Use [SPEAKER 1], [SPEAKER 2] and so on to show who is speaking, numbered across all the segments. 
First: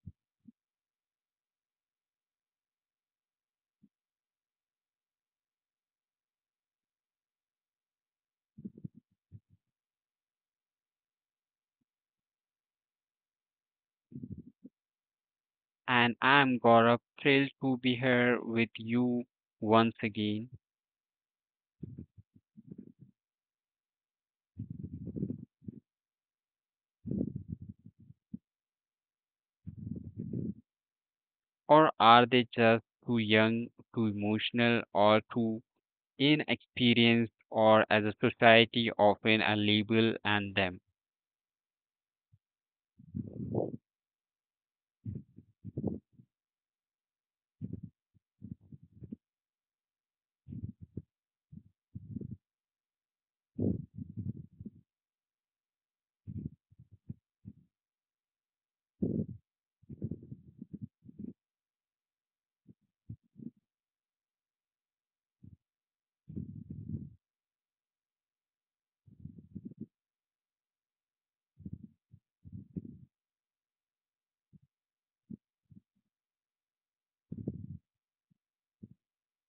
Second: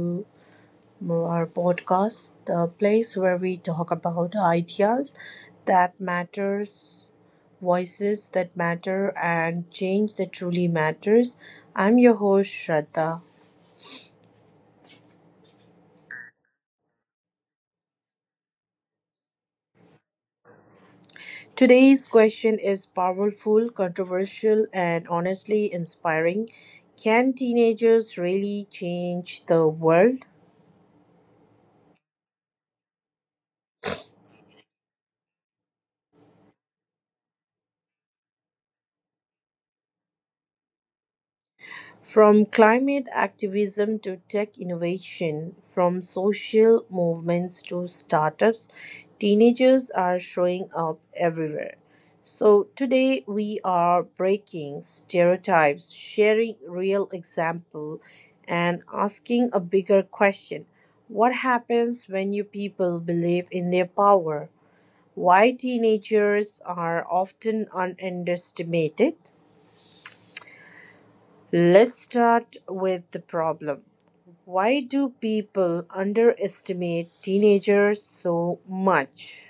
[SPEAKER 1] to our podcast, the place where we talk about ideas that matters, voices that matter, and change that truly matters. I'm your host, Shraddha.
[SPEAKER 2] And I'm Gaurav, thrilled to be here with you once again.
[SPEAKER 1] Today's question is powerful, controversial, and honestly inspiring. Can teenagers really change the world?
[SPEAKER 2] Or are they just too young, too emotional, or too inexperienced, or as a society often a label and them?
[SPEAKER 1] From climate activism to tech innovation, from social movements to startups, teenagers are showing up everywhere. So, today we are breaking stereotypes, sharing real example, and asking a bigger question. What happens when you people believe in their power? Why teenagers are often underestimated? Let's start with the problem. Why do people underestimate teenagers so much?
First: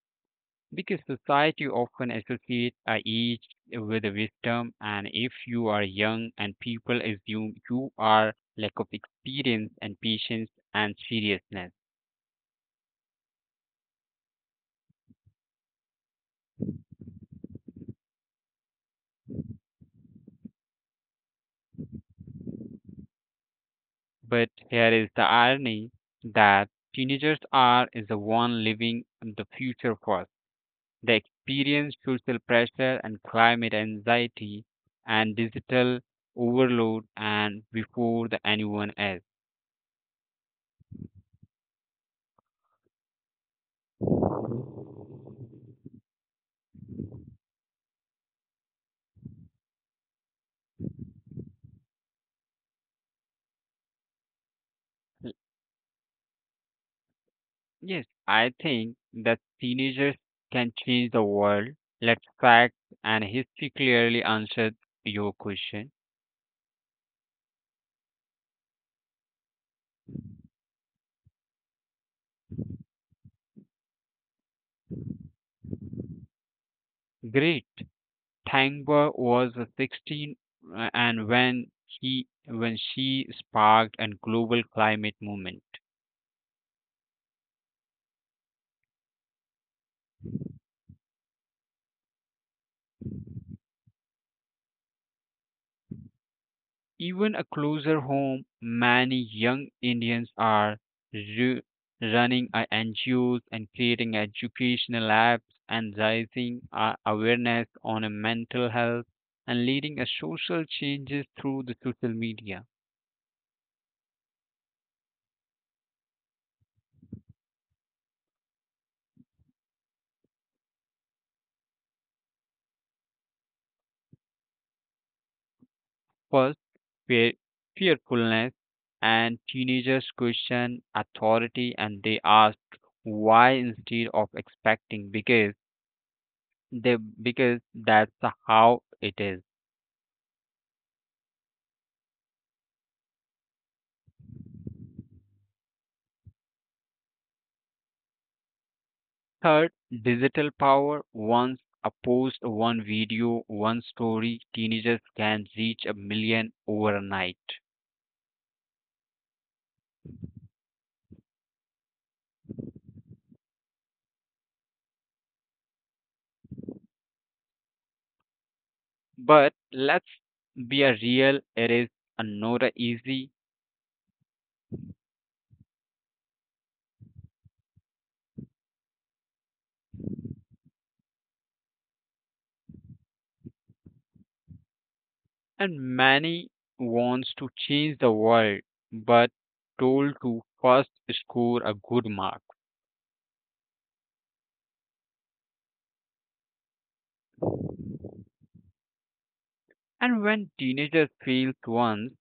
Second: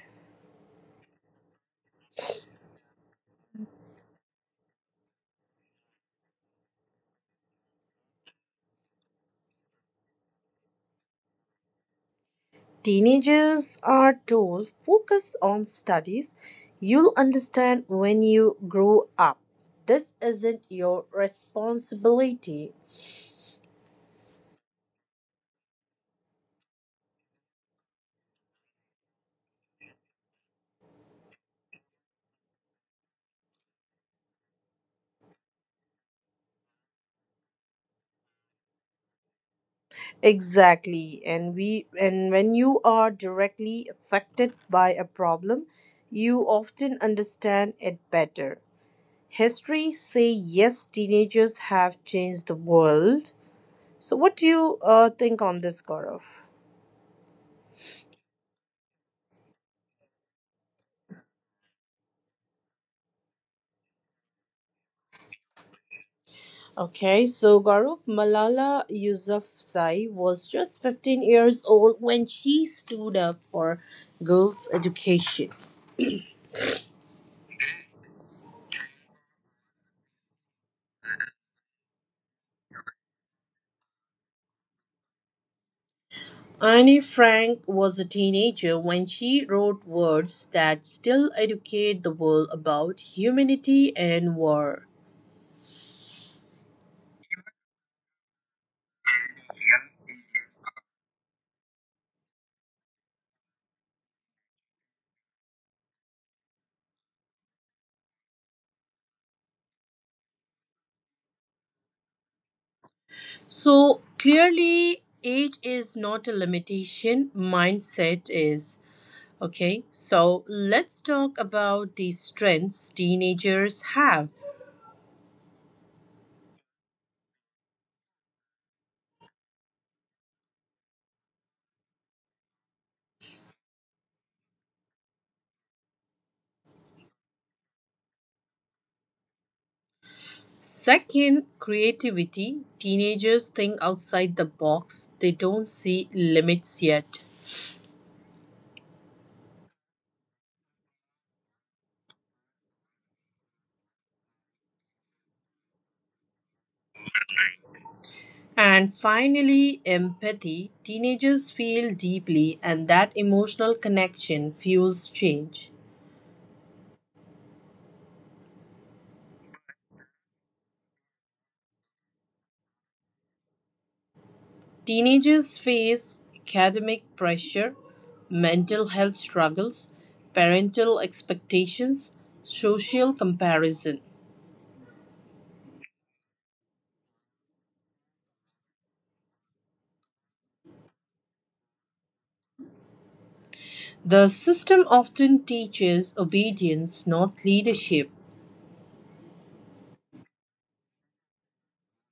[SPEAKER 2] Because society often associates a age with a wisdom, and if you are young and people assume you are lack of experience and patience and seriousness.
[SPEAKER 1] Teenagers are told focus on studies. You'll understand when you grow up. This isn't your responsibility.
[SPEAKER 2] But here is the irony that teenagers are is the one living in the future first. They experience social pressure and climate anxiety and digital overload and before the anyone else.
[SPEAKER 1] Exactly. And when you are directly affected by a problem, you often understand it better. History say yes, teenagers have changed the world. So what do you
[SPEAKER 2] L-
[SPEAKER 1] think on this, Gaurav?
[SPEAKER 2] Yes, I think that teenagers can change the world. Let's fact and history clearly answered your question.
[SPEAKER 1] Okay, so Gaurav, Malala Yousafzai was just 15 years old when she stood up for girls education.
[SPEAKER 2] Great. Tangber was 16, and when he when she sparked a global climate movement.
[SPEAKER 1] Anne Frank was a teenager when she wrote words that still educate the world about humanity and war.
[SPEAKER 2] Even a closer home, many young Indians are ru- running NGOs and creating educational apps and raising awareness on mental health and leading a social changes through the social media.
[SPEAKER 1] So clearly, age is not a limitation, mindset is. Okay, so let's talk about the strengths teenagers have.
[SPEAKER 2] First, fear, fearfulness, and teenagers question authority and they ask why instead of expecting because they because that's how it is.
[SPEAKER 1] Second, creativity. Teenagers think outside the box, they don't see limits yet.
[SPEAKER 2] Third, digital power. Once a post, one video, one story, teenagers can reach a million overnight.
[SPEAKER 1] And finally, empathy. Teenagers feel deeply, and that emotional connection fuels change.
[SPEAKER 2] But let's be a real, it is not easy,
[SPEAKER 1] Teenagers face academic pressure, mental health struggles, parental expectations, social comparison.
[SPEAKER 2] and many wants to change the world but told to first score a good mark.
[SPEAKER 1] The system often teaches obedience, not leadership.
[SPEAKER 2] And when teenagers fail once,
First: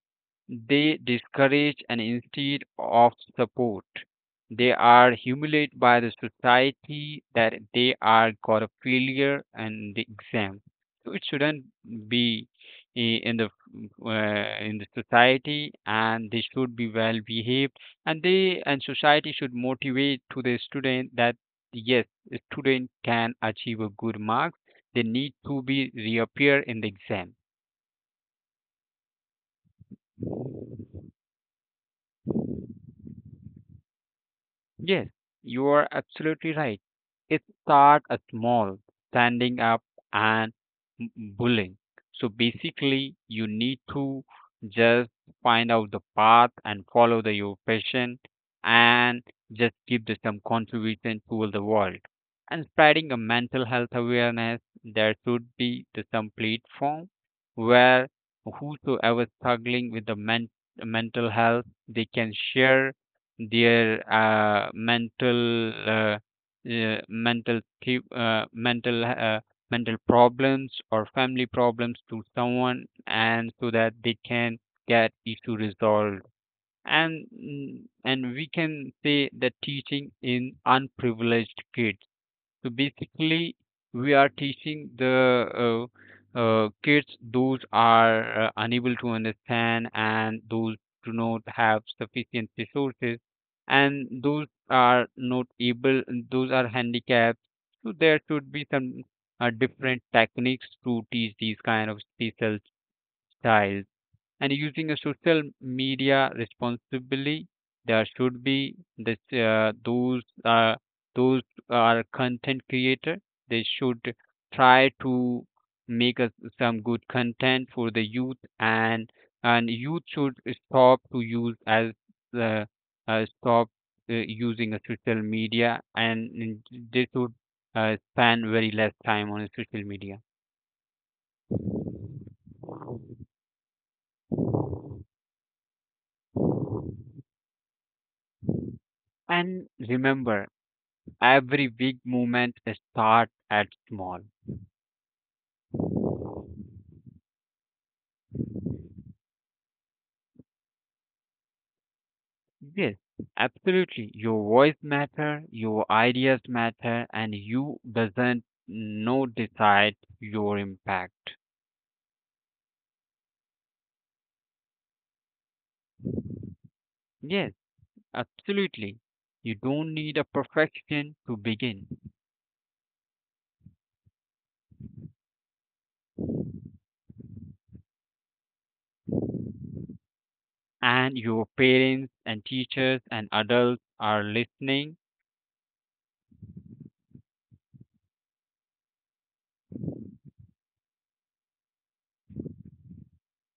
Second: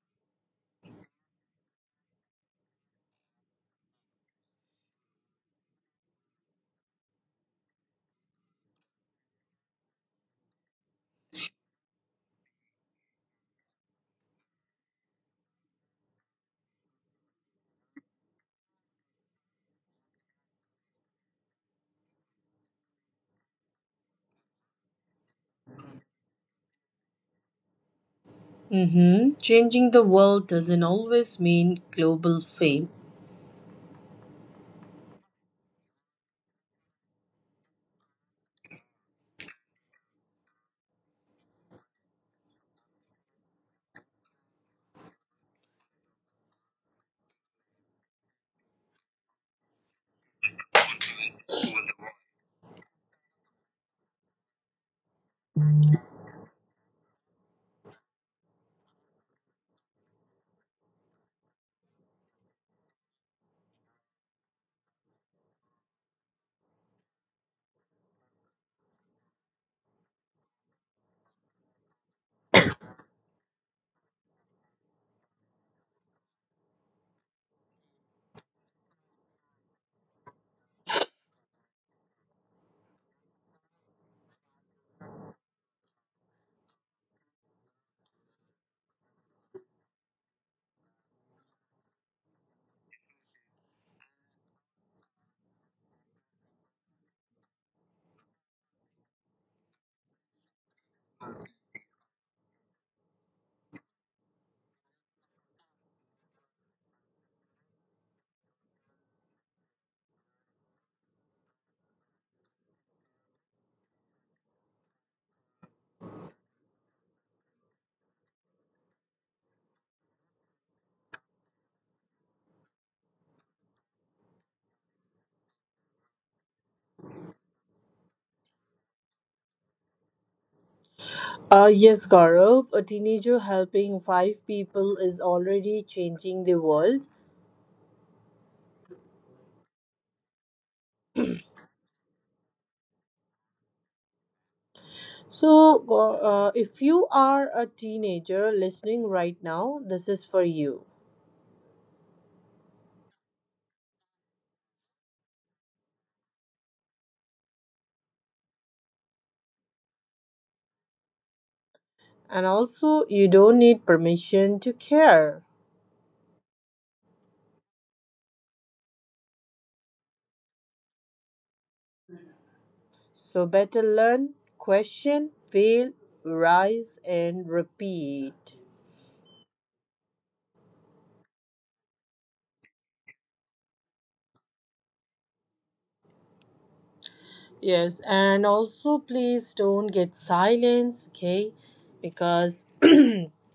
[SPEAKER 2] they discourage and instead of support. They are humiliated by the society that they are got a failure and the exam. So it shouldn't be i- in the in the society, and they should be well behaved. And they and society should motivate to the student that yes, a student can achieve a good marks. They need to be reappear in the exam.
[SPEAKER 1] Changing the world doesn't always mean global fame.
[SPEAKER 2] Yes, you are absolutely right. It start a small, standing up and m- bullying. So basically, you need to just find out the path and follow the your passion and just give the, some contribution to the world. And spreading a mental health awareness, there should be the, some platform where whosoever struggling with the mental health, they can share their mental mental th- mental mental problems or family problems to someone and so that they can get issue resolved and and we can say that teaching in unprivileged kids. So basically, we are teaching the kids those are unable to understand and those do not have sufficient resources, and those are not able, those are handicapped. So there should be some different techniques to teach these kind of special styles and using a social media responsibly. There should be this those are content creator. They should try to make us some good content for the youth, and youth should stop to use as uh, stop uh, using a social media, and they should spend very less time on social media.
[SPEAKER 1] Yes, Gaurav, a teenager helping five people is already changing the world.
[SPEAKER 2] And remember, every big movement starts at small.
[SPEAKER 1] So, if you are a teenager listening right now, this is for you.
[SPEAKER 2] Yes, absolutely. Your voice matter, your ideas matter, and you doesn't know decide your impact.
[SPEAKER 1] And also, you don't need permission to care.
[SPEAKER 2] Yes, absolutely. You don't need a perfection to begin.
[SPEAKER 1] So better learn, question, fail, rise, and repeat.
[SPEAKER 2] And your parents and teachers and adults are listening.
[SPEAKER 1] Yes, and also please don't get silence, okay? Because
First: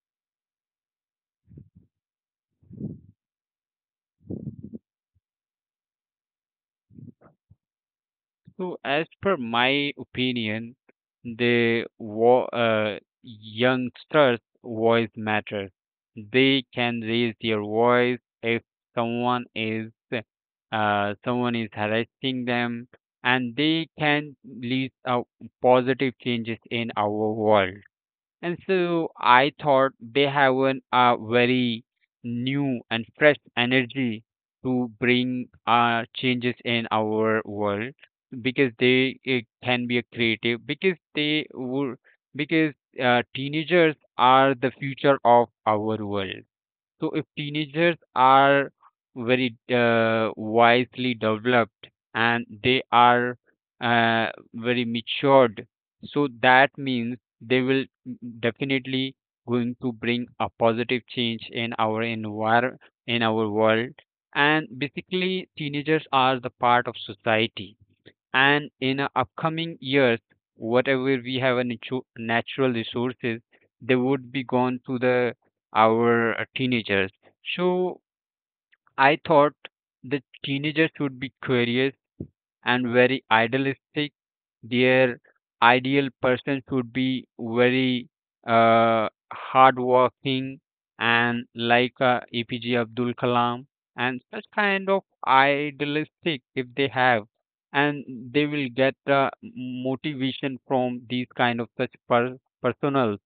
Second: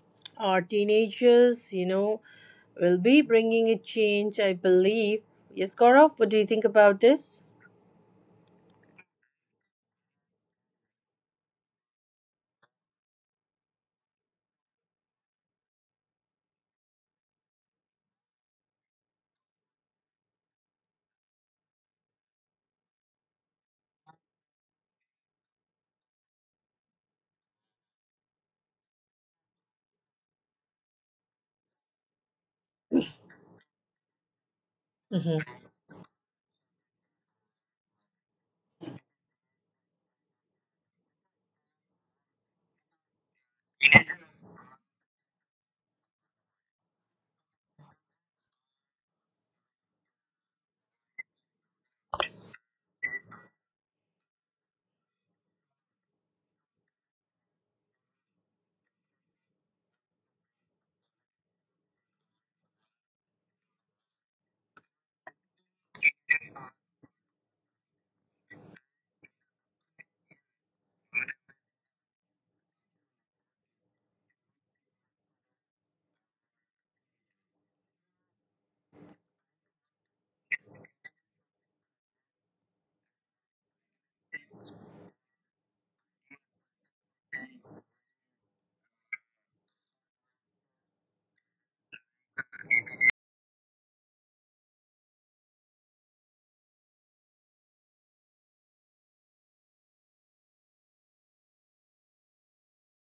[SPEAKER 1] our teenagers, will be bringing a change, I believe. Yes, Gaurav, what do you think about this?
[SPEAKER 2] So, as per my opinion, the youngsters' voice matters. They can raise their voice if someone is someone is harassing them, and they can lead positive changes in our world. And so I thought they have an, a very new and fresh energy to
[SPEAKER 1] Mm-hmm.
[SPEAKER 2] bring changes in our world because they can be a creative because they would because teenagers are the future of our world. So if teenagers are very wisely developed and they are uh, very matured, so that means they will definitely going to bring a positive change in our envir in our world. And basically, teenagers are the part of society, and in a upcoming years whatever we have a natural resources, they would be gone to the our teenagers. So I thought the teenagers would be curious and very idealistic. Their ideal person should be very hardworking and like APJ Abdul Kalam, and such kind of idealistic if they have, and they will get motivation from these kind of personal,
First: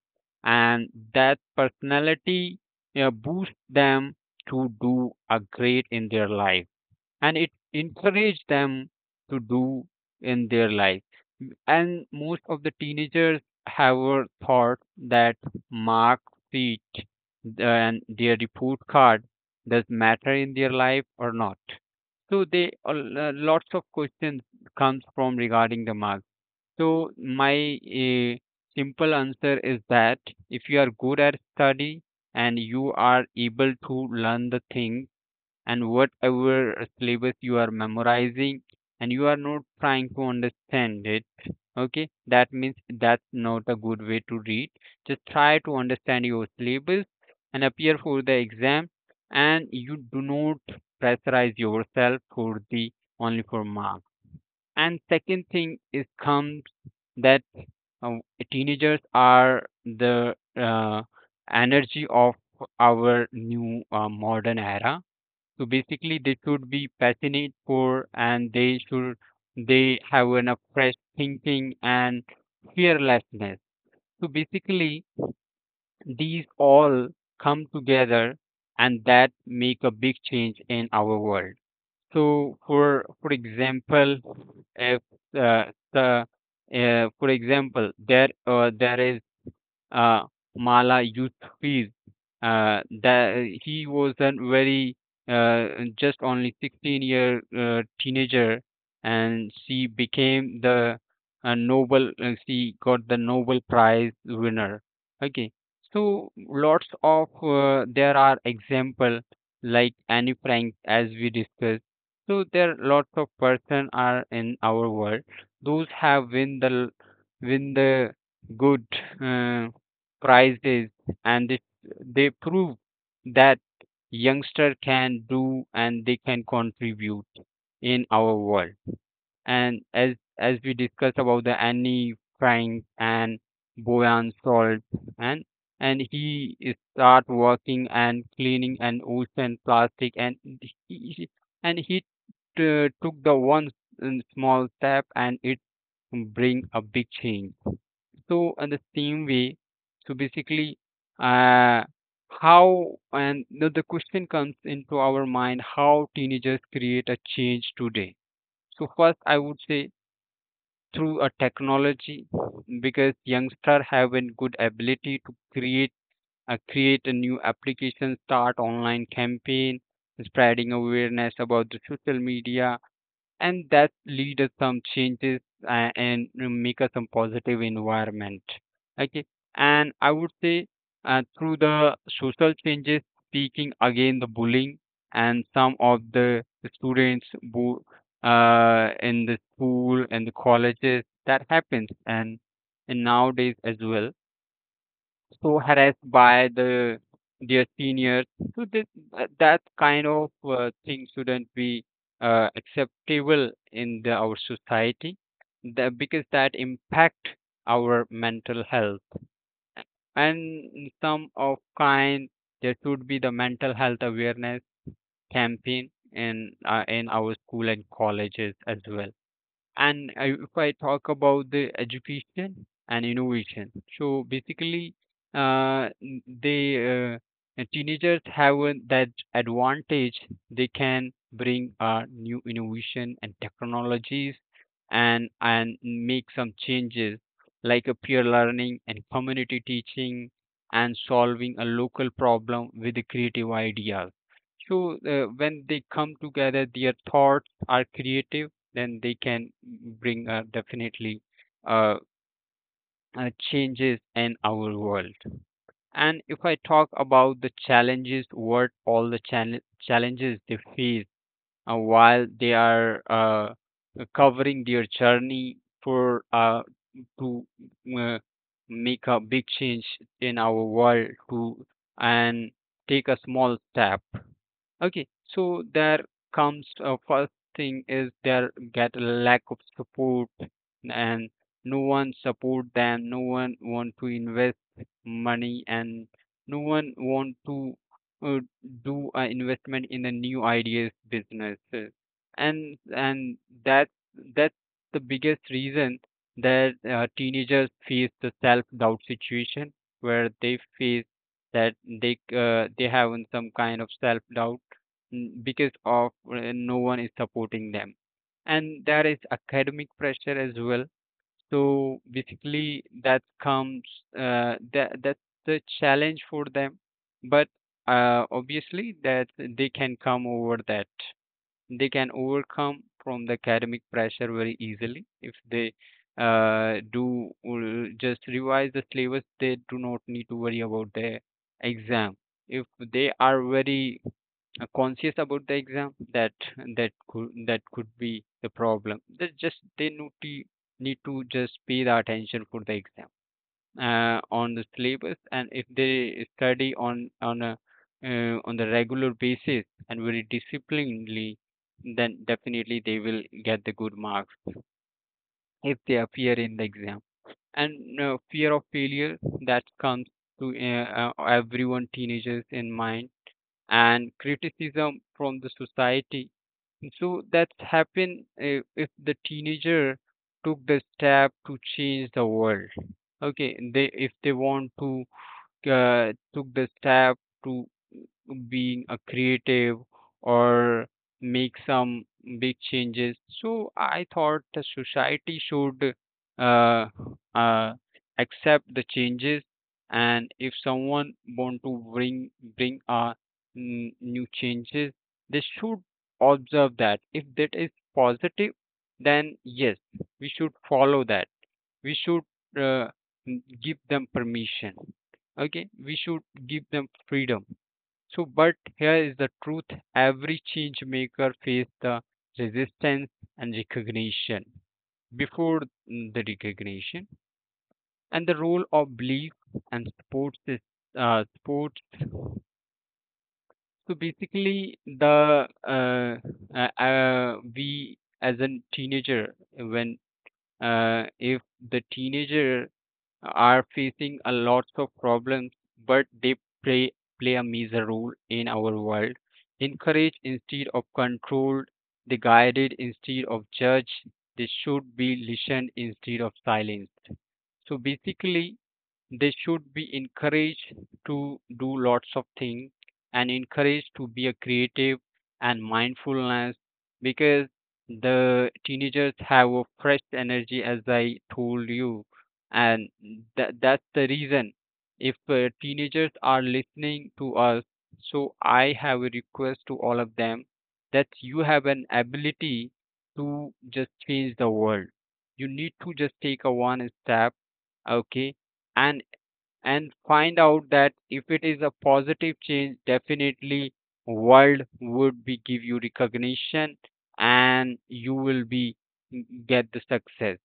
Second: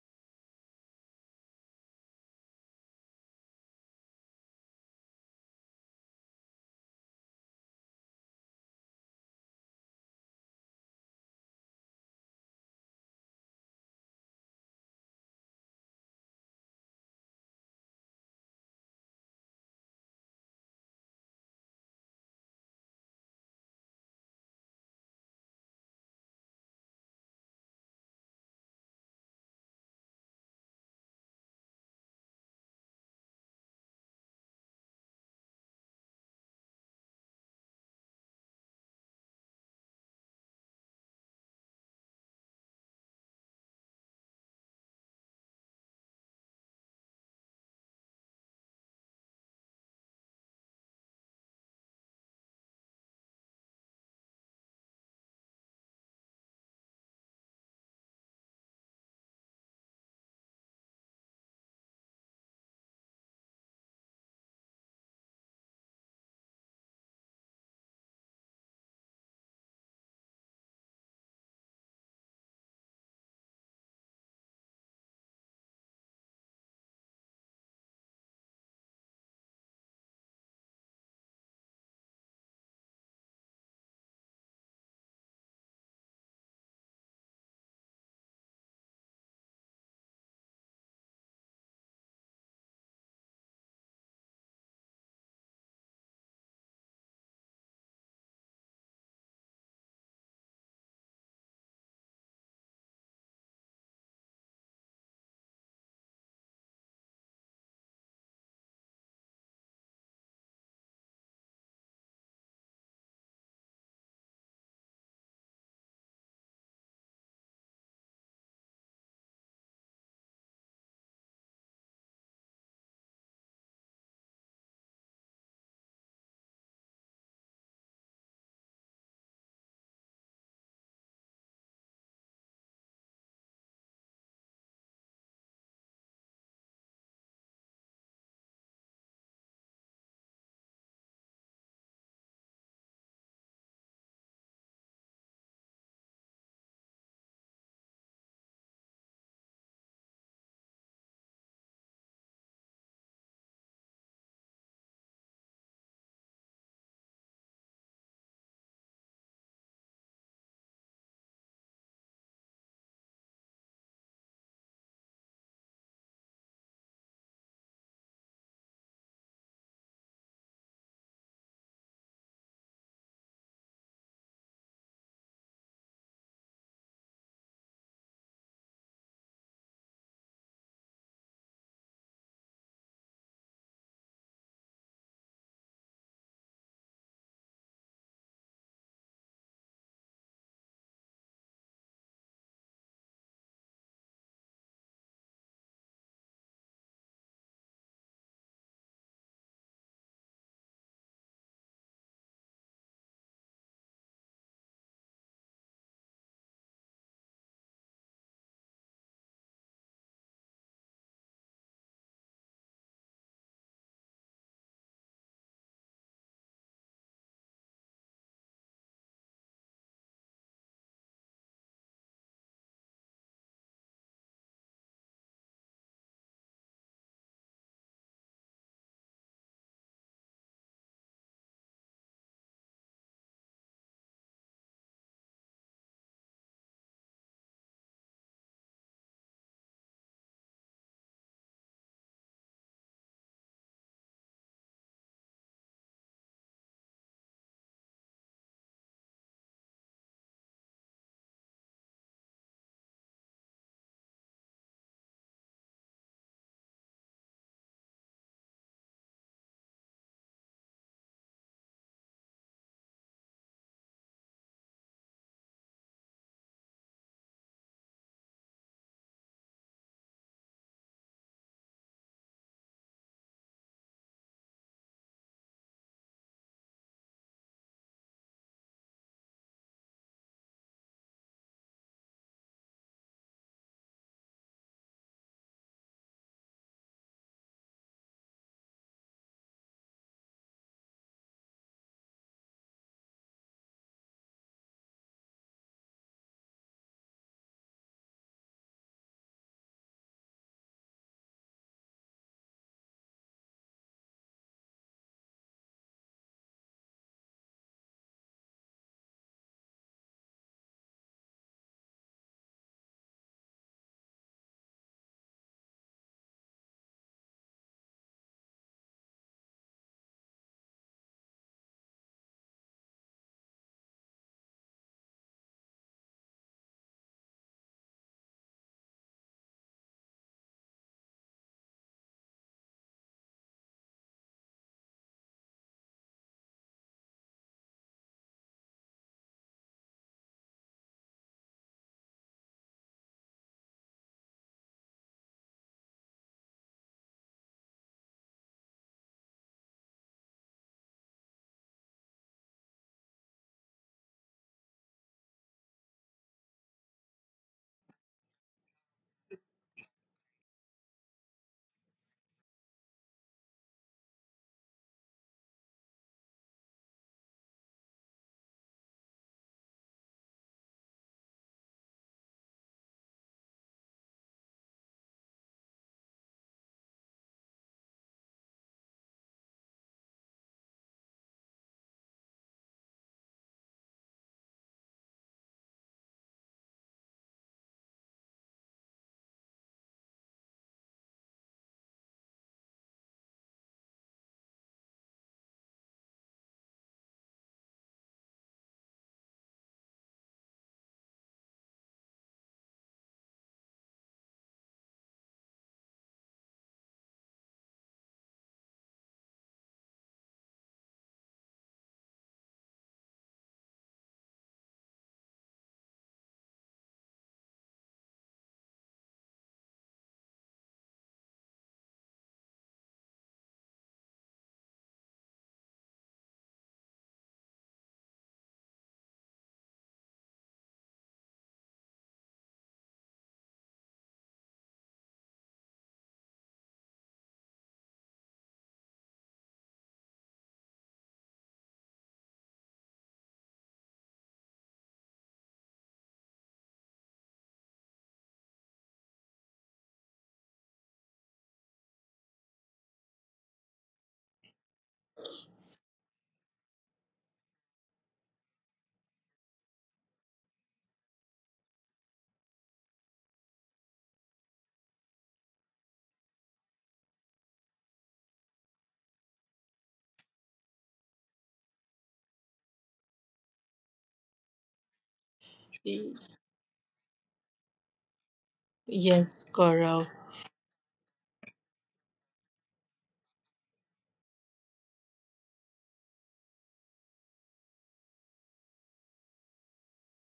[SPEAKER 2] and that personality boosts them to do a great in their life and it encouraged them to do in their life. And most of the teenagers have a thought that mark sheet and their report card does matter in their life or not. So they a lots of questions comes from regarding the marks. So my simple answer is that if you are good at study and you are able to learn the things and whatever syllabus you are memorizing and you are not trying to understand it, okay, that means that's not a good way to read. Just try to understand your syllabus and appear for the exam, and you do not pressurize yourself for the only for marks. And second thing is comes that uh, teenagers are the energy of our new modern era. So basically, they should be passionate for, and they should they have an a fresh thinking and fearlessness. So basically, these all come together and that make a big change in our world. So for example, if uh, the for example, there is uh, Mala Yousafzai. That he was a very uh, just only 16 year teenager, and she became the Nobel. She got the Nobel Prize winner. Okay, so lots of there are example like Anne Frank as we discussed. So there are lots of person are in our world. Those have win the good uh, Prizes, and they prove that youngster can do and they can contribute in our world. And as we discussed about the annie frank and boyan salt, and and he is start working and cleaning an ocean plastic, and he, he- he took the small step and it bring a big change. So in the same way, so basically, uh, how and the question comes into our mind how teenagers create a change today. So first, I would say through a technology because youngsters have a good ability to create a new application, start online campaign, spreading awareness about the social media, and that lead us some changes and make us some positive environment, okay. And I would say through the social changes, speaking again the bullying and some of the students who in the school and the colleges that happens and nowadays as well, so harassed by the their seniors. So this, that kind of thing shouldn't be acceptable in the, our society, the, because that impact our mental health. And some of kind there should be the mental health awareness campaign in our school and colleges as well. And I, if I talk about the education and innovation, so basically, n- they teenagers have that advantage. They can bring new innovation and technologies, and make some changes like a peer learning and community teaching, and solving a local problem with the creative ideas. So when they come together, their thoughts are creative, then they can bring definitely uh, changes in our world. And if I talk about the challenges, what all the challenges they face while they are covering their journey for to uh, make a big change in our world to and take a small step. Okay, so there comes first thing is there get a lack of support, and no one support them, no one want to invest money, and no one want to uh, do an investment in the new ideas business and that's that's the biggest reason that teenagers face the self doubt situation where they face that they have some kind of self doubt, because of no one is supporting them, and there is academic pressure as well. So basically that comes that's the challenge for them. But obviously that they can come over that, they can overcome from the academic pressure very easily if they do just revise the syllabus. They do not need to worry about their exam. If they are very conscious about the exam, that could be the problem. They just they need to just pay the attention for the exam on the syllabus, and if they study on a on the regular basis and very disciplinedly, then definitely they will get the good marks if they appear in the exam. And fear of failure that comes to everyone teenagers in mind, and criticism from the society. So that's happen if the teenager took the step to change the world. Okay, they if they want to took the step to being a creative or make some big changes. So I thought the society should uh, uh, accept the changes, and if someone want to bring a new changes, they should observe that. If that is positive, then yes, we should follow that. We should uh, give them permission. Okay, we should give them freedom so, but here is the truth every change maker faced the resistance and recognition before the recognition and the role of belief and sports is sports. So basically, the we as a teenager, when if the teenager are facing a lots of problems, but they play, play a major role in our world. Encourage instead of controlled, they guided instead of judged, they should be listened instead of silenced. So basically, they should be encouraged to do lots of things and encouraged to be a creative and mindfulness because the teenagers have a fresh energy as I told you and that's the reason if teenagers are listening to us, so I have a request to all of them that you have an ability to just change the world. You need to just take a one step, okay, and
[SPEAKER 1] Yes,
[SPEAKER 2] and
[SPEAKER 1] Gaurav.
[SPEAKER 2] find out that if it is a positive change, definitely world would be give you recognition and you will be get the success.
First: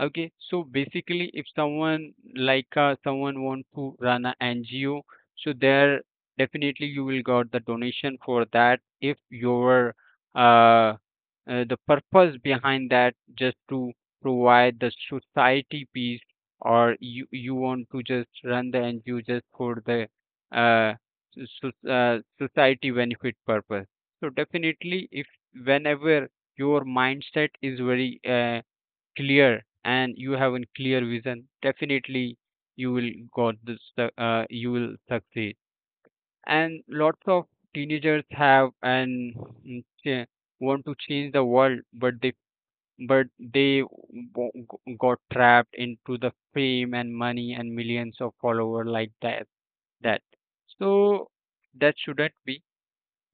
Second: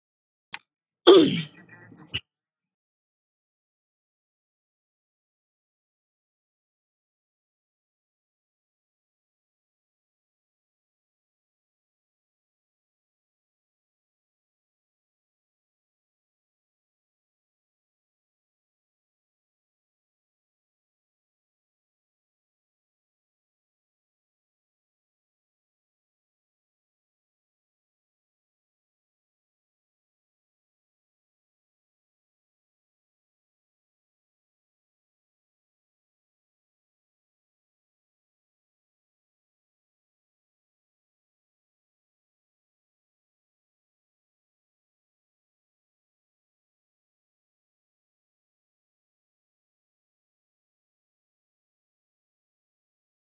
[SPEAKER 2] Okay, so basically if someone want to run a NGO, so there definitely you will got the donation for that if your uh, the purpose behind that just to provide the society peace, or you want to just run the NGO just for the uh, so, society benefit purpose. So definitely, if whenever your mindset is very clear and you have a clear vision, definitely you will got this. You will succeed. And lots of teenagers have and mm, cha- want to change the world, but but they got trapped into the fame and money and millions of followers like that, that so that shouldn't be.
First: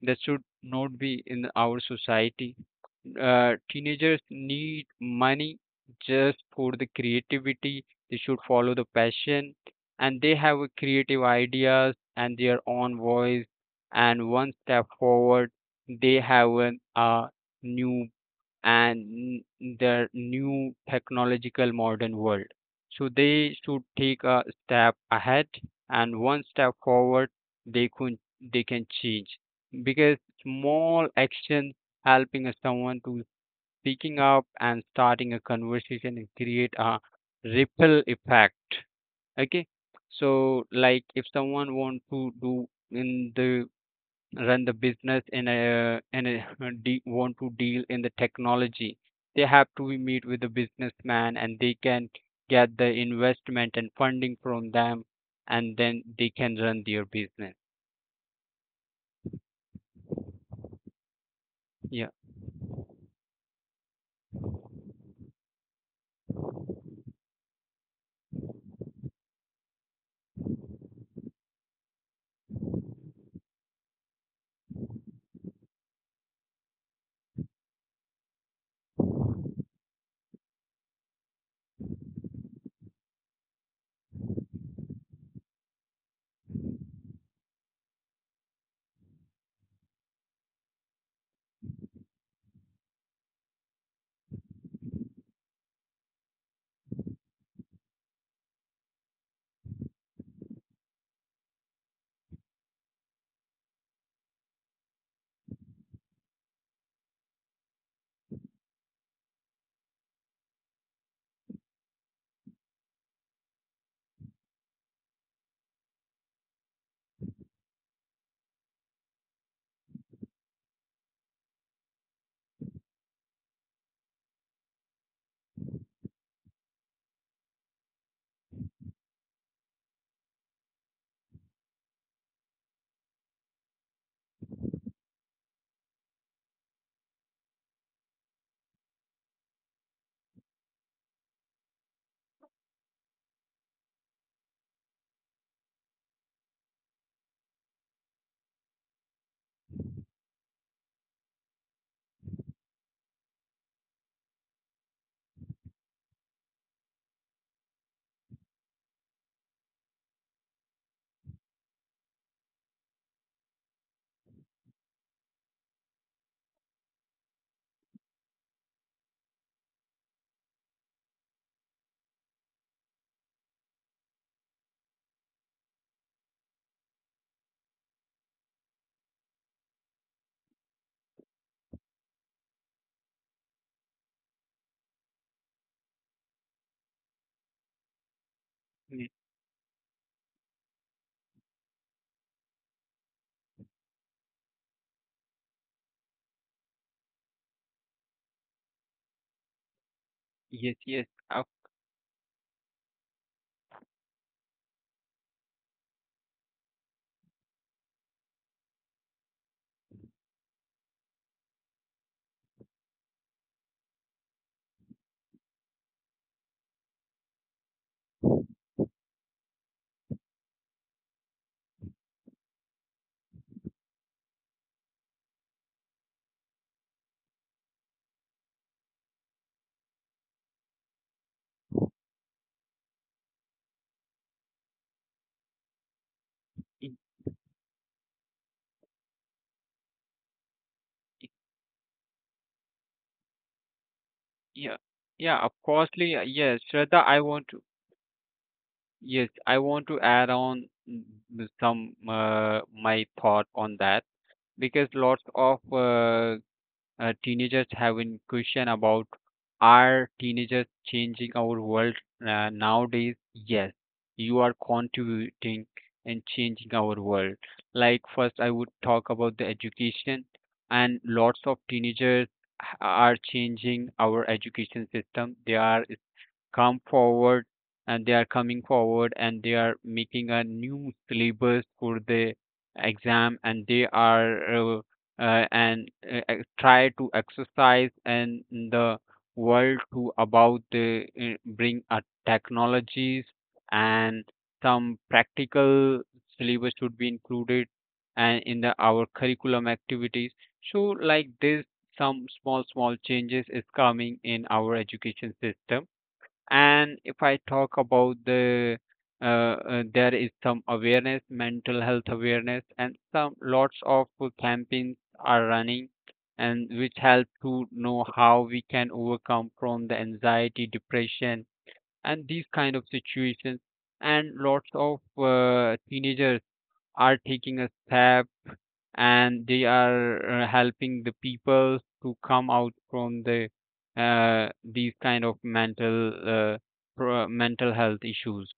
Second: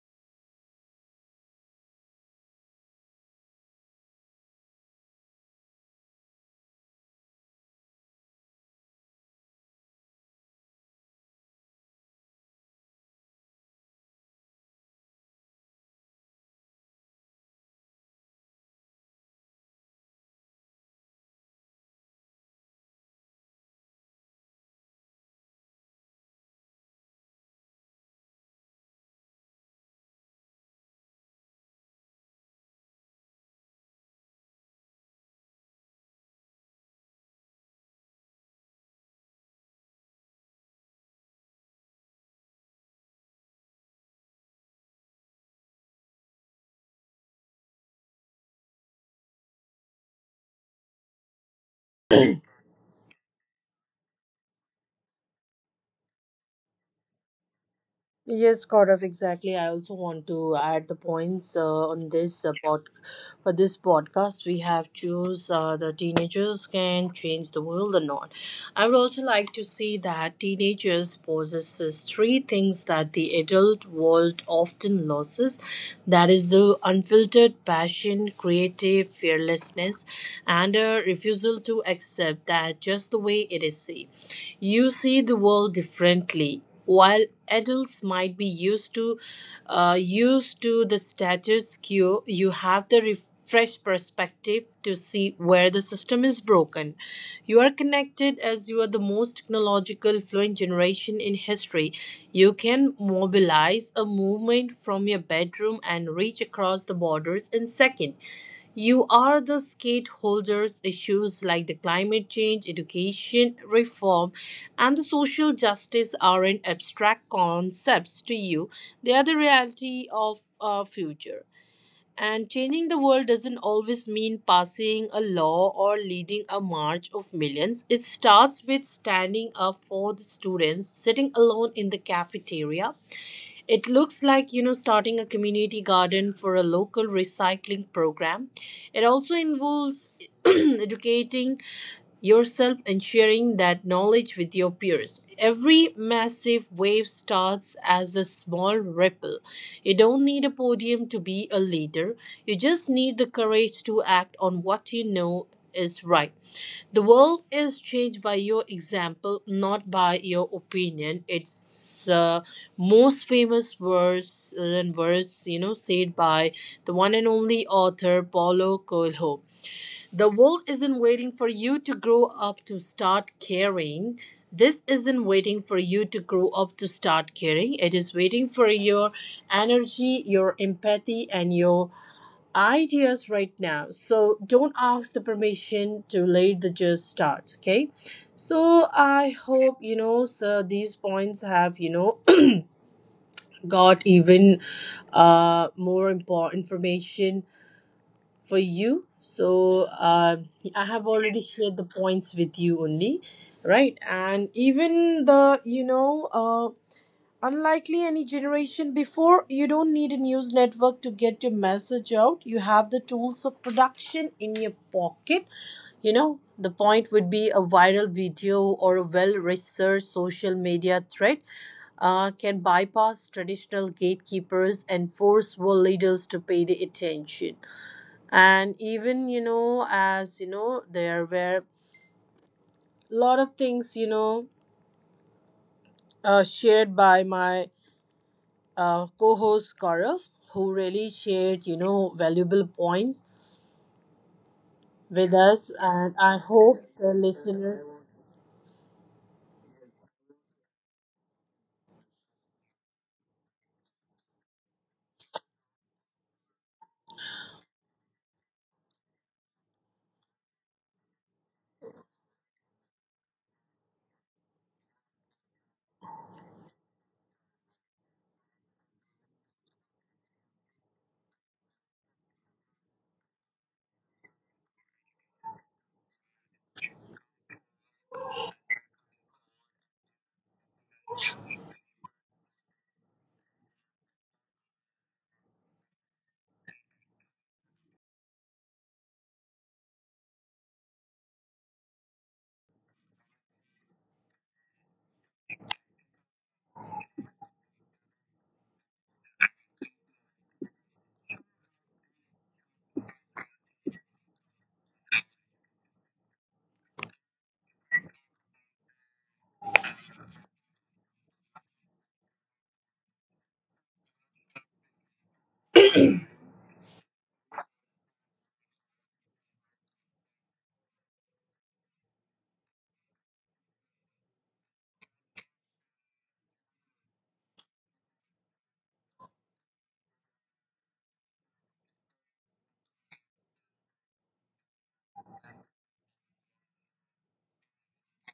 [SPEAKER 2] That should not be in our society. Teenagers need money just for the creativity. They should follow the passion, and they have a creative ideas and their own voice, and one step forward they have an, a new and the new technological modern world. So they should take a step ahead, and one step forward they could they can change because small action, helping a someone to speaking up and starting a conversation and create a ripple effect. Okay. So like if someone want to do in the run the business and want to deal in the technology, they have to be meet with the businessman and they can get the investment and funding from them and then they can run their business.
[SPEAKER 1] Yes, Gaurav, exactly. I also want to add the points
[SPEAKER 2] Yeah.
[SPEAKER 1] on this for this podcast. We have choose the teenagers can change the world or not. I would also like to see that teenagers possesses three things that the adult world often loses. That is the unfiltered passion, creative fearlessness, and a refusal to accept that just the way it is seen. You see the world differently. While adults might be used to the status quo, you have the refreshed perspective to see where the system is broken. You are connected as you are the most technological fluent generation in history. You can mobilize a movement from your bedroom and reach across the borders in seconds. You are the stakeholders. Issues like the climate change, education reform, and the social justice aren't abstract concepts to you. They are the reality of our future. And changing the world doesn't always mean passing a law or leading a march of millions. It starts with standing up for the students, sitting alone in the cafeteria, it looks like, you know, starting a community garden for a local recycling program. It also involves educating yourself and sharing that knowledge with your peers. Every massive wave starts as a small ripple. You don't need a podium to be a leader, you just need the courage to act on what you know is right. The world is changed by your example, not by your opinion. It's the most famous verse said by the one and only author Paulo Coelho. The world isn't waiting for you to grow up to start caring. This isn't waiting for you to grow up to start caring. It is waiting for your energy, your empathy, and your ideas right now. So don't ask the permission to let the just start. Okay. So
[SPEAKER 2] Mm,
[SPEAKER 1] I hope these points have you know Got even more important information for you. So
[SPEAKER 2] yes,
[SPEAKER 1] I
[SPEAKER 2] yes.
[SPEAKER 1] have
[SPEAKER 2] Uh,
[SPEAKER 1] already shared the points with you only, right? And even the you know unlikely any generation before, you don't need a news network to get your message out. You have the tools of production in your pocket. The point would be a viral video or a well researched social media thread can bypass traditional gatekeepers and force world leaders to pay the attention. And even, you know, as you know, there were a lot of things,
[SPEAKER 2] Y-
[SPEAKER 1] shared by my co-host Gaurav, who really shared, valuable points
[SPEAKER 2] Yeah, yeah,
[SPEAKER 1] with
[SPEAKER 2] of
[SPEAKER 1] us,
[SPEAKER 2] course,
[SPEAKER 1] and I
[SPEAKER 2] yes,
[SPEAKER 1] hope
[SPEAKER 2] Shraddha, I
[SPEAKER 1] the
[SPEAKER 2] want to,
[SPEAKER 1] listeners.
[SPEAKER 2] yes, I want to add on some my thought on that because lots of teenagers have in question about are teenagers changing our world nowadays? Yes, you are contributing and changing our world. Like first, I would talk about the education, and lots of teenagers are changing our education system. Come forward they are coming forward and they are making a new syllabus for the exam, and they are try to exercise and the world to about the bring a technologies and some practical syllabus should be included and in the our curriculum activities. So like this, some small small changes is coming in our education system. And if I talk about the there is some awareness, mental health awareness, and some lots of campaigns are running, and which help to know how we can overcome from the anxiety depression and these kind of situations. And lots of teenagers are taking a step and they are helping the people to come out from the these kind of mental health issues.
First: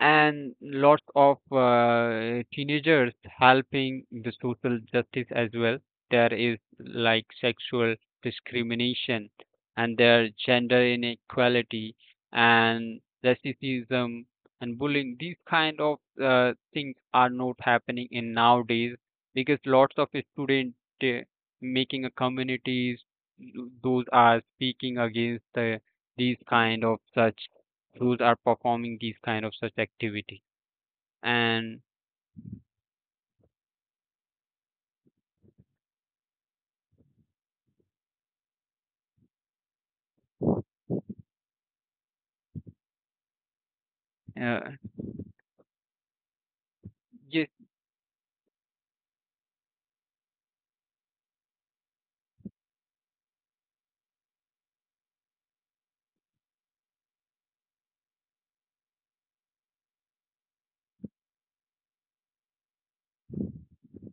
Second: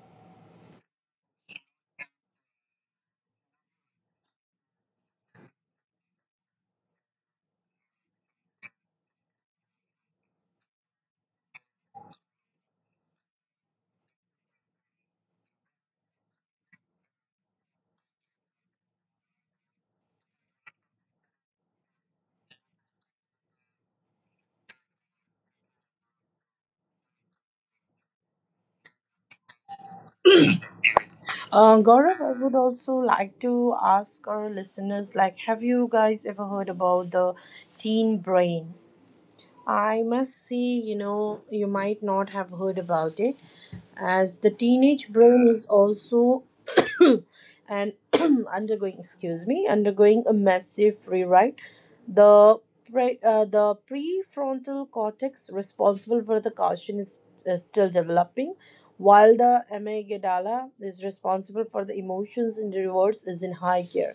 [SPEAKER 2] And lots of teenagers helping the social justice as well. There is like sexual discrimination and their gender inequality and racism and bullying. These kind of things are not happening in nowadays because lots of students uh, making a communities those are speaking against the, these kind of such schools are performing these kind of such activity. And
[SPEAKER 1] Gaurav, I would also like to ask our listeners, like, have you guys ever heard about the teen brain? I must see, you might not have heard about it, as the
[SPEAKER 2] uh,
[SPEAKER 1] teenage brain is also
[SPEAKER 2] yes,
[SPEAKER 1] and undergoing, excuse me, undergoing a massive rewrite. The prefrontal cortex responsible for the caution is still developing, while the amygdala is responsible for the emotions and rewards is in high gear.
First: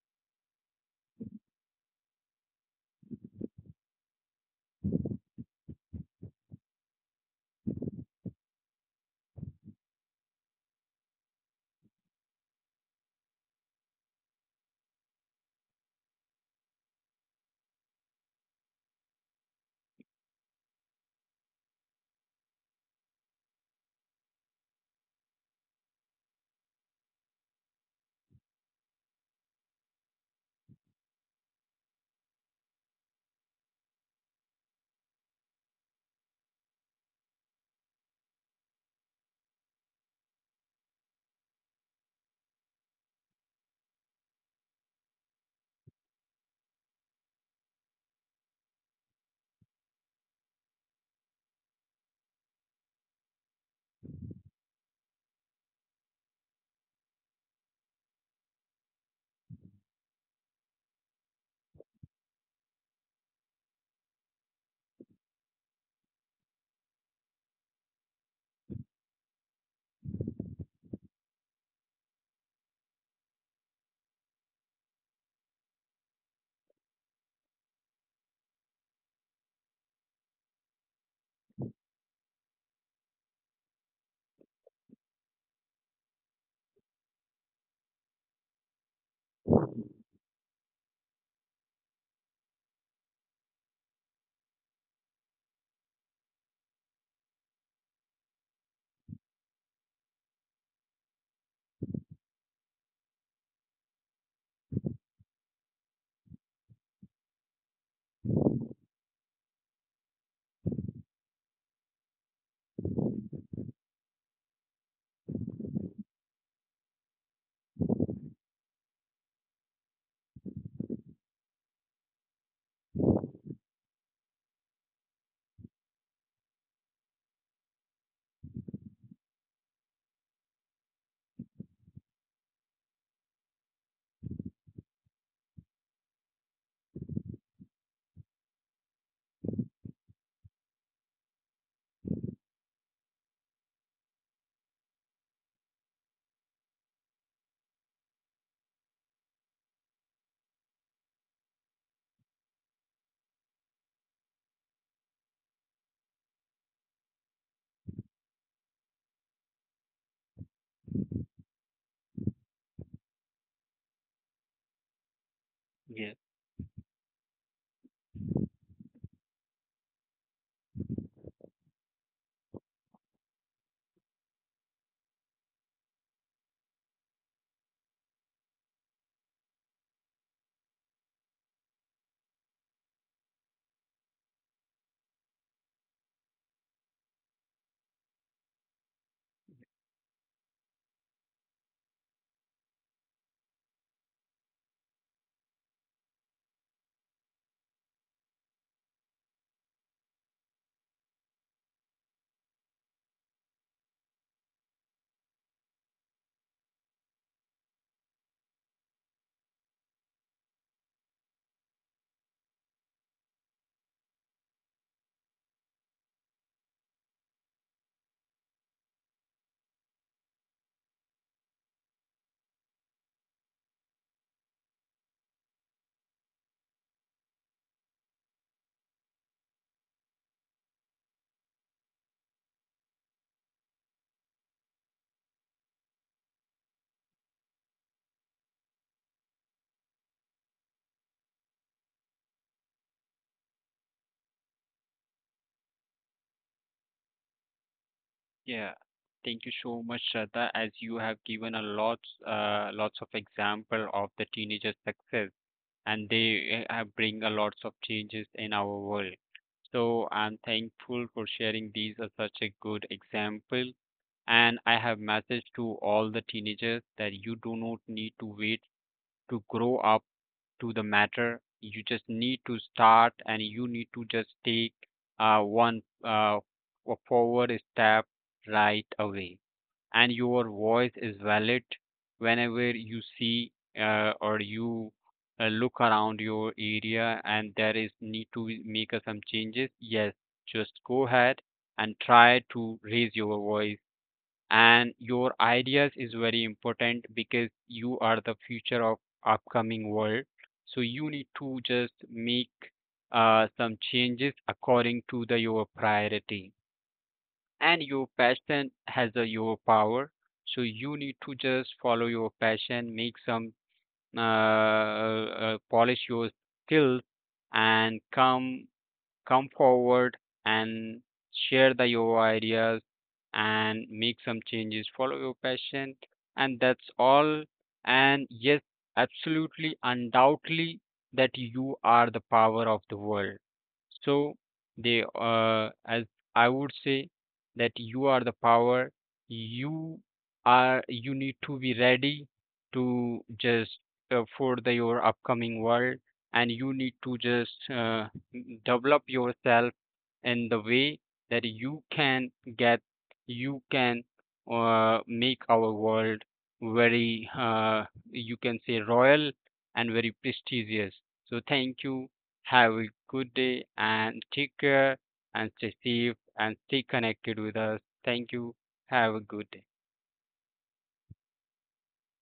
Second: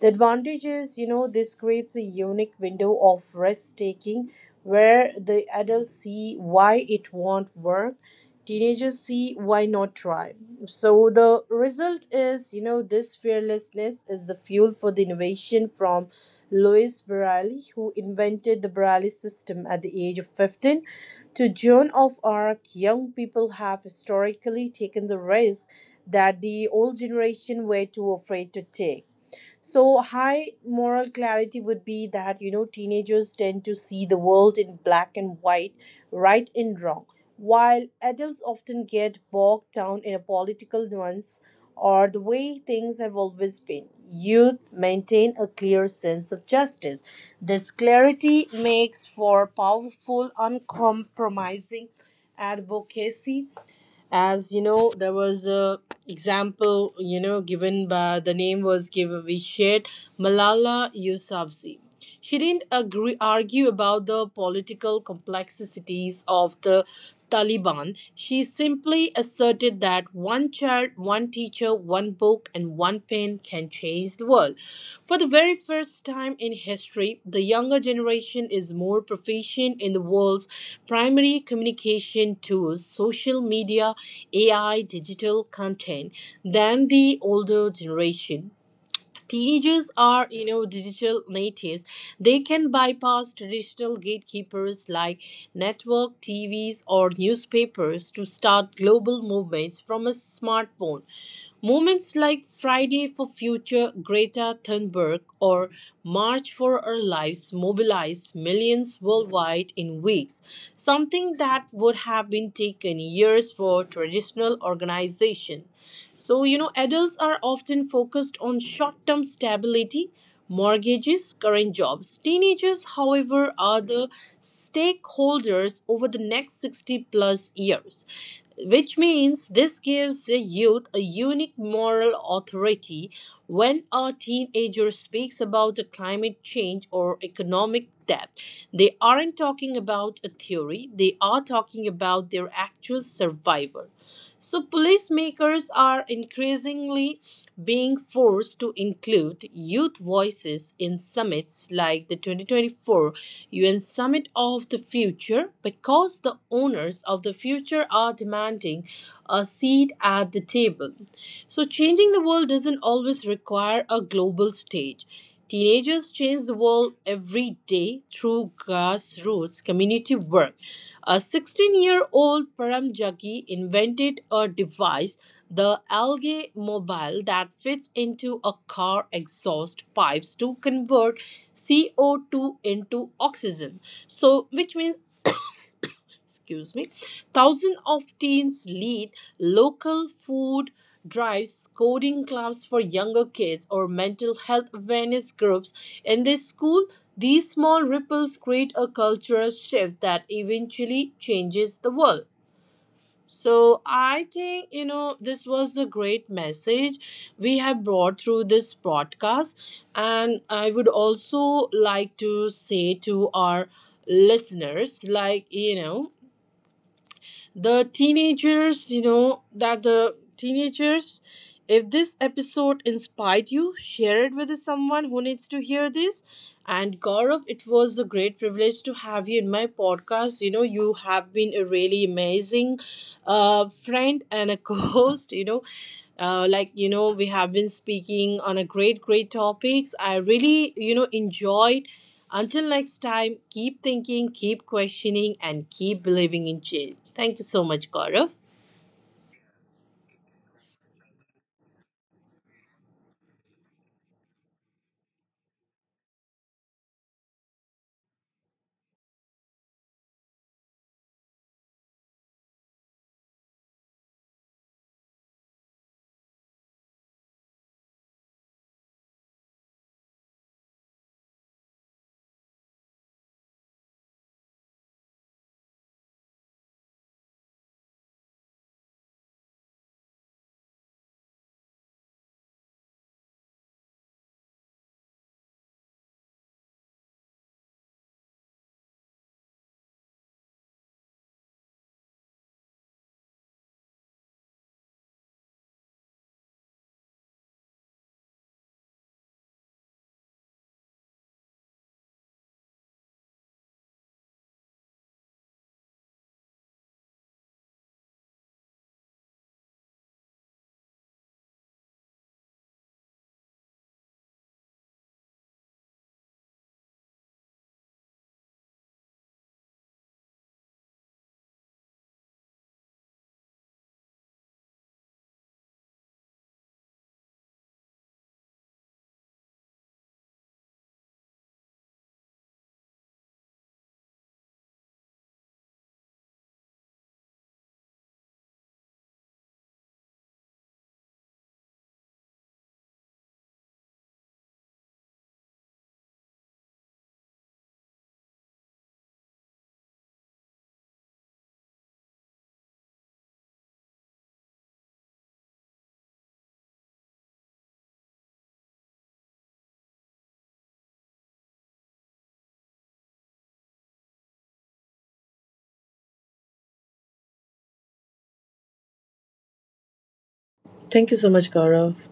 [SPEAKER 1] The advantage is, this creates a unique window of risk taking where the adults see why it won't work, teenagers see why not try. So the result is, this fearlessness is the fuel for the innovation. From Louis Borelli, who invented the Borelli system at the age of 15, to Joan of Arc, young people have historically taken the risk that the old generation were too afraid to take. So, high moral clarity would be that, teenagers tend to see the world in black and white, right and wrong, while adults often get bogged down in a political nuance or the way things have always been. Youth maintain a clear sense of justice. This clarity makes for powerful, uncompromising advocacy. As you know, there was a example given. By the name was given, we shared Malala Yousafzai. She didn't agree argue about the political complexities of the Taliban. She simply asserted that one child, one teacher, one book, and one pen can change the world. For the very first time in history, the younger generation is more proficient in the world's primary communication tools, social media, AI, digital content, than the older generation. Teenagers are, digital natives. They can bypass traditional gatekeepers like network, TVs, or newspapers to start global movements from a smartphone. Movements like Friday for Future Greta Thunberg or March for Our Lives mobilize millions worldwide in weeks, something that would have been taken years for traditional organization. So, adults are often focused on short term stability, mortgages, current jobs. Teenagers, however, are the stakeholders over the next 60 plus years, which means this gives the youth a unique moral authority when a teenager speaks about a climate change or economic debt. They aren't talking about a theory, they are talking about their actual survival. So, policymakers are increasingly being forced to include youth voices in summits like the 2024 UN Summit of the Future, because the owners of the future are demanding a seat at the table. So, changing the world doesn't always require a global stage. Teenagers
[SPEAKER 2] yes,
[SPEAKER 1] change the world every day through grassroots community work. A 16-year-old Param Jaggi invented a device, the Algae Mobile, that fits into a car exhaust pipes to convert CO2 into oxygen. So, which means, excuse me, thousands of teens lead local food drives, coding clubs for younger kids, or mental health awareness groups in their school. These small ripples create a cultural shift that eventually changes the world. So I think this was a great message we have brought through this broadcast, and I would also like to say to our listeners, the teenagers you know that the teenagers, if this episode inspired you, share it with someone who needs to hear this. And Gaurav, it was a great privilege to have you in my podcast. You have been a really amazing friend and a co-host. We have been speaking on a great topics. I really enjoyed. Until next time, keep thinking, keep questioning, and keep believing in change. Thank you so much, Gaurav.
[SPEAKER 2] yeah. Thank you so much, Shraddha, as you have given a lots of example of the teenagers' success, and they have bring a lots of changes in our world. So I'm thankful for sharing these as such a good example. And I have message to all the teenagers that you do not need to wait to grow up to the matter. You just need to start and you need to just take one forward step right away. And your voice is valid whenever you see or you look around your area and there is need to make some changes. Yes, just go ahead and try to raise your voice, and your ideas is very important because you are the future of upcoming world. So you need to just make some changes according to the your priority, and your passion has a your power. So you need to just follow your passion, make some polish your skills and come forward and share the your ideas and make some changes, follow your passion, and that's all. And yes, absolutely, undoubtedly, that you are the power of the world. So they, as I would say, that you are the power. You are, you need to be ready to just for the your upcoming world, and you need to just develop yourself in the way that get you can make our world very you can say royal and very prestigious. So thank you, have a good day and take care, and stay safe and stay connected with us. Thank you, have a good day.
[SPEAKER 1] Thank you so much, Gaurav.